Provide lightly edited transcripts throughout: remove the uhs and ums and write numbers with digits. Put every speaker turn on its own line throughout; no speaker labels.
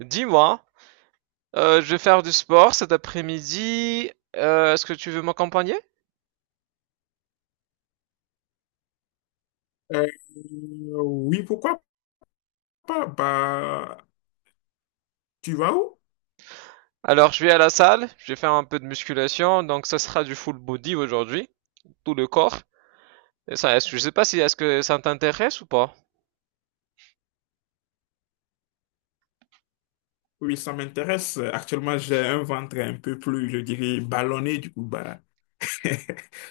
Dis-moi, je vais faire du sport cet après-midi. Est-ce que tu veux m'accompagner?
Euh, oui, pourquoi pas? Bah, tu vas où?
Alors, je vais à la salle, je vais faire un peu de musculation, donc ça sera du full body aujourd'hui, tout le corps. Et ça, je sais pas si est-ce que ça t'intéresse ou pas.
Oui, ça m'intéresse. Actuellement, j'ai un ventre un peu plus, je dirais, ballonné. Du coup, bah,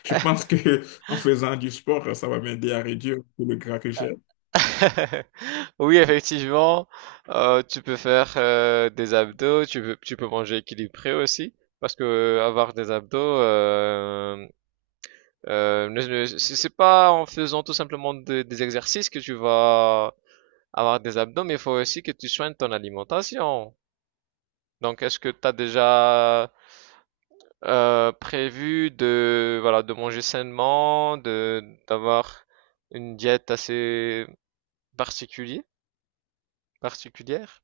je pense que en faisant du sport, ça va m'aider à réduire tout le gras que j'ai.
Oui, effectivement, tu peux faire des abdos, tu peux manger équilibré aussi, parce que avoir des abdos, c'est pas en faisant tout simplement des exercices que tu vas avoir des abdos, mais il faut aussi que tu soignes ton alimentation. Donc, est-ce que tu as déjà prévu de, voilà, de manger sainement, de, d'avoir une diète assez particulière, particulière?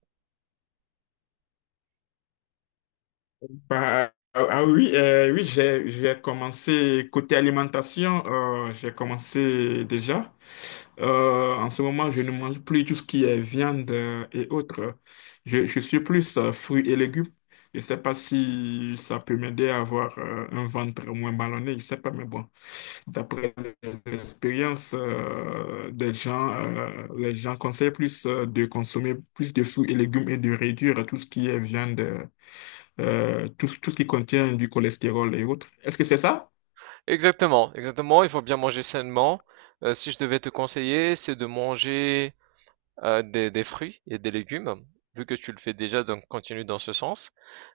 Bah, ah, ah oui, oui, j'ai commencé côté alimentation, j'ai commencé déjà. En ce moment, je ne mange plus tout ce qui est viande, et autres. Je suis plus fruits et légumes. Je sais pas si ça peut m'aider à avoir un ventre moins ballonné, je sais pas, mais bon, d'après les expériences des gens, les gens conseillent plus de consommer plus de fruits et légumes et de réduire tout ce qui est viande. Tout ce qui contient du cholestérol et autres. Est-ce que c'est ça?
Exactement, exactement, il faut bien manger sainement. Si je devais te conseiller, c'est de manger, des fruits et des légumes, vu que tu le fais déjà, donc continue dans ce sens.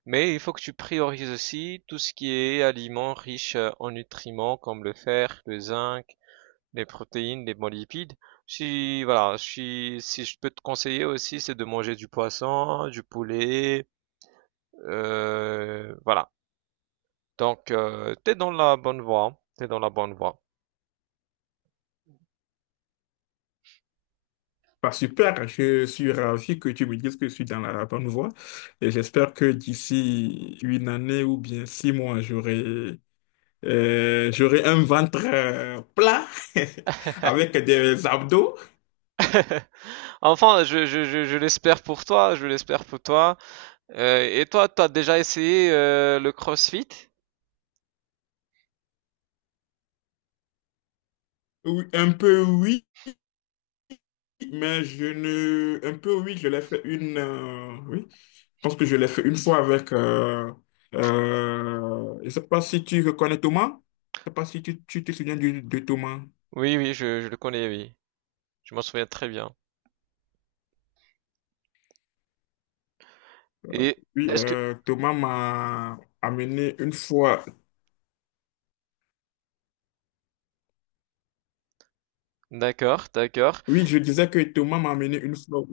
Mais il faut que tu priorises aussi tout ce qui est aliments riches, en nutriments comme le fer, le zinc, les protéines, les bons lipides. Si voilà, si je peux te conseiller aussi, c'est de manger du poisson, du poulet, voilà. Donc, t'es dans la bonne voie, hein. T'es dans la bonne voie.
Bah, super, je suis ravi que tu me dises que je suis dans la bonne voie et j'espère que d'ici 1 année ou bien 6 mois, j'aurais un ventre plat avec des abdos.
Enfin, je l'espère pour toi, je l'espère pour toi. Et toi, t'as déjà essayé le CrossFit?
Oui, un peu oui, mais je ne... un peu oui, je l'ai fait une... oui, je pense que je l'ai fait une fois je ne sais pas si tu reconnais Thomas. Je ne sais pas si tu te souviens de Thomas.
Oui, oui, je le connais, oui. Je m'en souviens très bien. Et
Oui,
est-ce que...
Thomas m'a amené une fois.
D'accord, d'accord.
Oui, je disais que Thomas m'a amené une fois.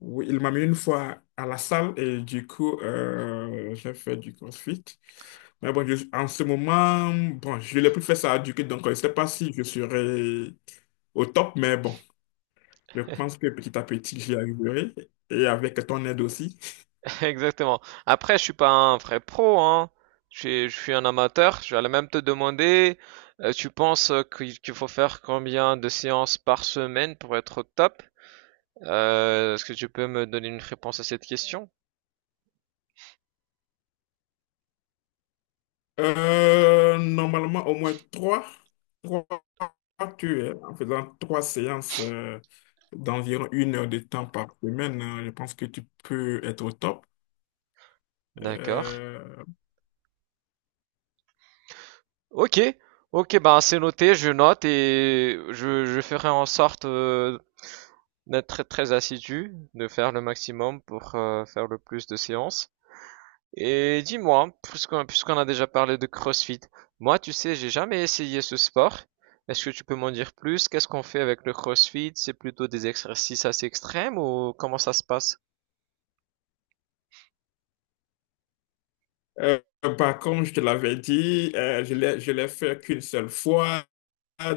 Oui, il m'a mis une fois à la salle et du coup, j'ai fait du CrossFit. Mais bon, en ce moment, bon, je n'ai plus fait ça du coup, donc je ne sais pas si je serai au top, mais bon, je pense que petit à petit, j'y arriverai. Et avec ton aide aussi.
Exactement. Après, je suis pas un vrai pro, hein. Je suis un amateur. Je vais même te demander, tu penses qu'il faut faire combien de séances par semaine pour être au top? Est-ce que tu peux me donner une réponse à cette question?
Normalement, au moins trois, tu es en faisant 3 séances, d'environ 1 heure de temps par semaine, je pense que tu peux être au top.
D'accord.
Euh,
Ok. Ok, ben c'est noté, je note et je ferai en sorte d'être très, très assidu, de faire le maximum pour faire le plus de séances. Et dis-moi, puisqu'on a déjà parlé de CrossFit, moi, tu sais, j'ai jamais essayé ce sport. Est-ce que tu peux m'en dire plus? Qu'est-ce qu'on fait avec le CrossFit? C'est plutôt des exercices assez extrêmes ou comment ça se passe?
Euh, Par contre, je te l'avais dit, je l'ai fait qu'une seule fois,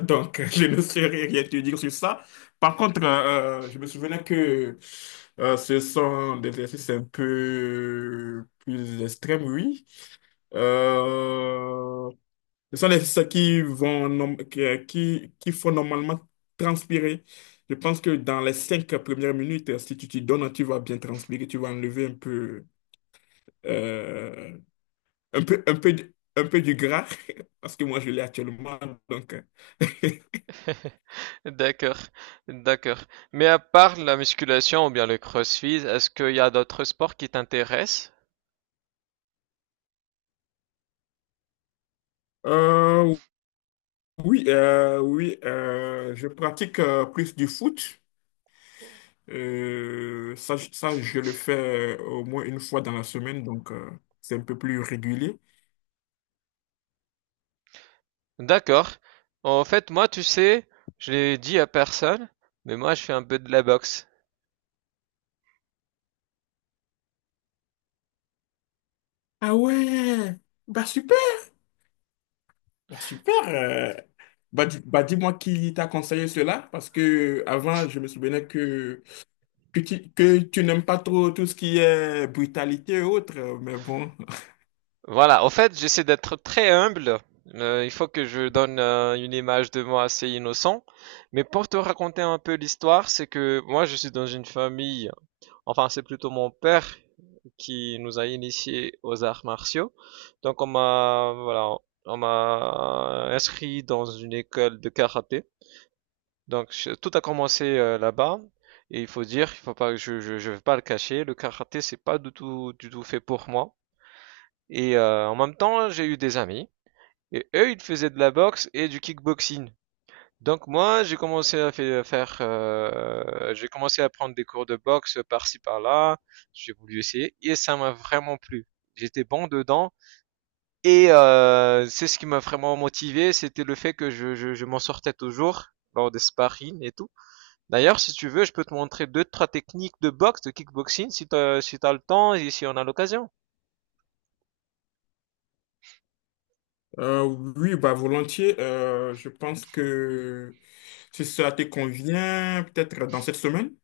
donc je ne saurais rien te dire sur ça. Par contre, je me souvenais que ce sont des exercices un peu plus extrêmes, oui. Euh, Ce sont des exercices qui qui font normalement transpirer. Je pense que dans les 5 premières minutes, si tu t'y donnes, tu vas bien transpirer, tu vas enlever euh, un peu du gras, parce que moi je l'ai actuellement. Donc,
D'accord, d'accord. Mais à part la musculation ou bien le CrossFit, est-ce qu'il y a d'autres sports qui t'intéressent?
euh, oui, oui, je pratique plus du foot. Ça, je le fais au moins une fois dans la semaine, donc c'est un peu plus régulier.
D'accord. En fait, moi, tu sais, je l'ai dit à personne, mais moi, je fais un peu de la boxe.
Ah ouais, bah super, bah super. Bah dis-moi qui t'a conseillé cela, parce que avant je me souvenais que tu n'aimes pas trop tout ce qui est brutalité et autres, mais bon.
Voilà, en fait, j'essaie d'être très humble. Il faut que je donne une image de moi assez innocent. Mais pour te raconter un peu l'histoire, c'est que moi, je suis dans une famille, enfin, c'est plutôt mon père qui nous a initiés aux arts martiaux. Donc, on m'a, voilà, on m'a inscrit dans une école de karaté. Donc, tout a commencé là-bas. Et il faut dire, il faut pas, je vais pas le cacher, le karaté, c'est pas du tout, du tout fait pour moi. Et en même temps, j'ai eu des amis et eux, ils faisaient de la boxe et du kickboxing. Donc moi, j'ai commencé à fai- faire, j'ai commencé à prendre des cours de boxe par-ci par-là. J'ai voulu essayer et ça m'a vraiment plu. J'étais bon dedans et c'est ce qui m'a vraiment motivé, c'était le fait que je m'en sortais toujours lors des sparring et tout. D'ailleurs, si tu veux, je peux te montrer deux, trois techniques de boxe, de kickboxing, si t'as le temps et si on a l'occasion.
Euh, oui, bah volontiers. Je pense que si ça te convient, peut-être dans cette semaine.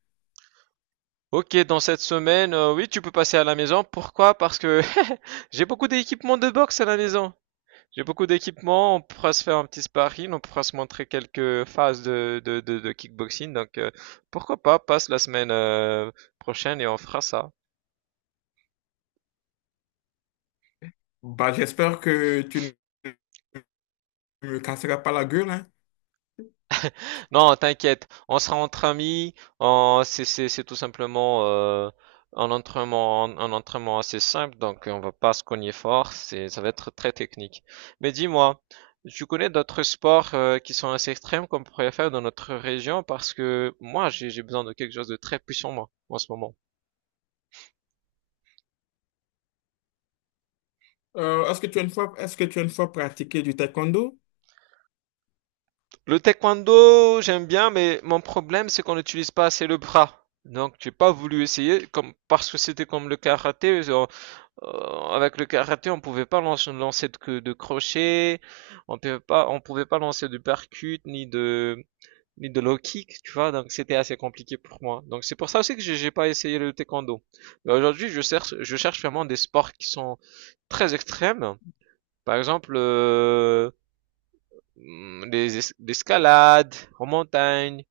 Ok, dans cette semaine, oui, tu peux passer à la maison. Pourquoi? Parce que j'ai beaucoup d'équipements de boxe à la maison. J'ai beaucoup d'équipements. On pourra se faire un petit sparring, on pourra se montrer quelques phases de kickboxing. Donc, pourquoi pas, passe la semaine prochaine et on fera ça.
Bah j'espère que tu ne me casseras pas la gueule, hein.
Non, t'inquiète, on sera entre amis, c'est c'est tout simplement un entraînement, un entraînement assez simple, donc on va pas se cogner fort, c'est, ça va être très technique. Mais dis-moi, tu connais d'autres sports qui sont assez extrêmes qu'on pourrait faire dans notre région parce que moi j'ai besoin de quelque chose de très puissant moi en ce moment.
Est-ce que tu as une fois pratiqué du taekwondo?
Le taekwondo, j'aime bien, mais mon problème c'est qu'on n'utilise pas assez le bras. Donc j'ai pas voulu essayer comme parce que c'était comme le karaté, avec le karaté, on pouvait pas lancer de crochet, on pouvait pas lancer de percute, ni de, ni de low kick, tu vois, donc c'était assez compliqué pour moi. Donc c'est pour ça aussi que j'ai pas essayé le taekwondo. Mais aujourd'hui, je cherche vraiment des sports qui sont très extrêmes. Par exemple, l'escalade en montagne,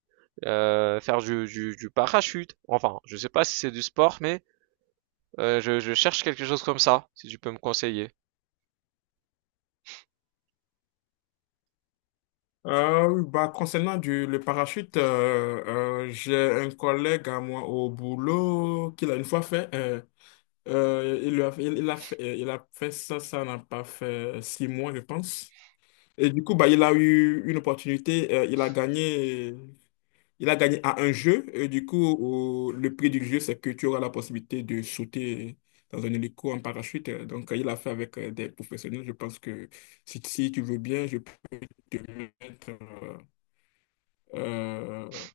faire du parachute. Enfin, je sais pas si c'est du sport, mais je cherche quelque chose comme ça, si tu peux me conseiller.
Oui, bah, concernant le parachute, j'ai un collègue à moi au boulot qui l'a une fois fait. Il il a fait ça, ça n'a pas fait 6 mois, je pense. Et du coup, bah, il a eu une opportunité. Il a gagné à un jeu. Et du coup, le prix du jeu, c'est que tu auras la possibilité de sauter dans un hélico en parachute. Donc, il a fait avec des professionnels. Je pense que si tu veux bien, je peux te mettre euh,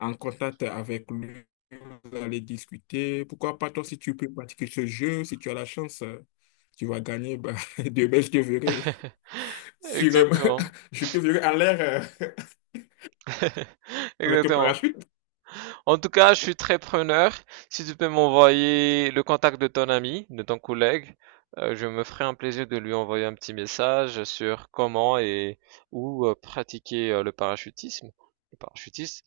en contact avec lui, vous allez discuter. Pourquoi pas toi, si tu peux pratiquer ce jeu, si tu as la chance, tu vas gagner. Bah, demain, je te verrai sur, un-
Exactement.
je te verrai en l'air, avec un
Exactement.
parachute.
En tout cas, je suis très preneur. Si tu peux m'envoyer le contact de ton ami, de ton collègue, je me ferai un plaisir de lui envoyer un petit message sur comment et où pratiquer le parachutisme, le parachutiste.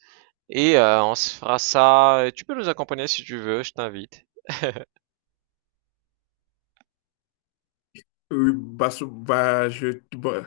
Et on se fera ça. Et tu peux nous accompagner si tu veux, je t'invite.
Oui, bah, bah,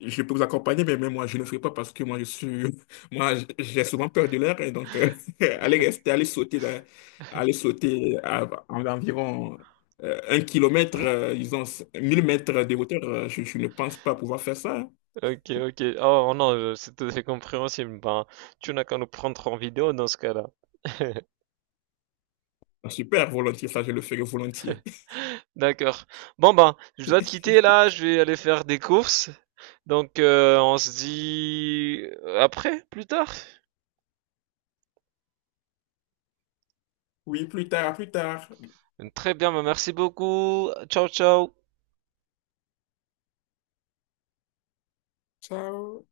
je peux vous accompagner, mais même moi, je ne ferai pas parce que moi, moi, j'ai souvent peur de l'air. Et donc, aller rester, aller sauter, dans- aller sauter à environ 1 kilomètre, disons, 1 000 mètres de hauteur, je ne pense pas pouvoir faire ça, hein.
Ok, ok. Oh non, c'est tout à fait compréhensible. Ben, tu n'as qu'à nous prendre en vidéo dans ce cas-là.
Ah, super, volontiers, ça, je le ferai volontiers.
D'accord. Bon ben, je dois te quitter là, je vais aller faire des courses. Donc on se dit après, plus tard.
Oui, plus tard, à plus tard.
Très bien, ben, merci beaucoup. Ciao, ciao.
Ciao.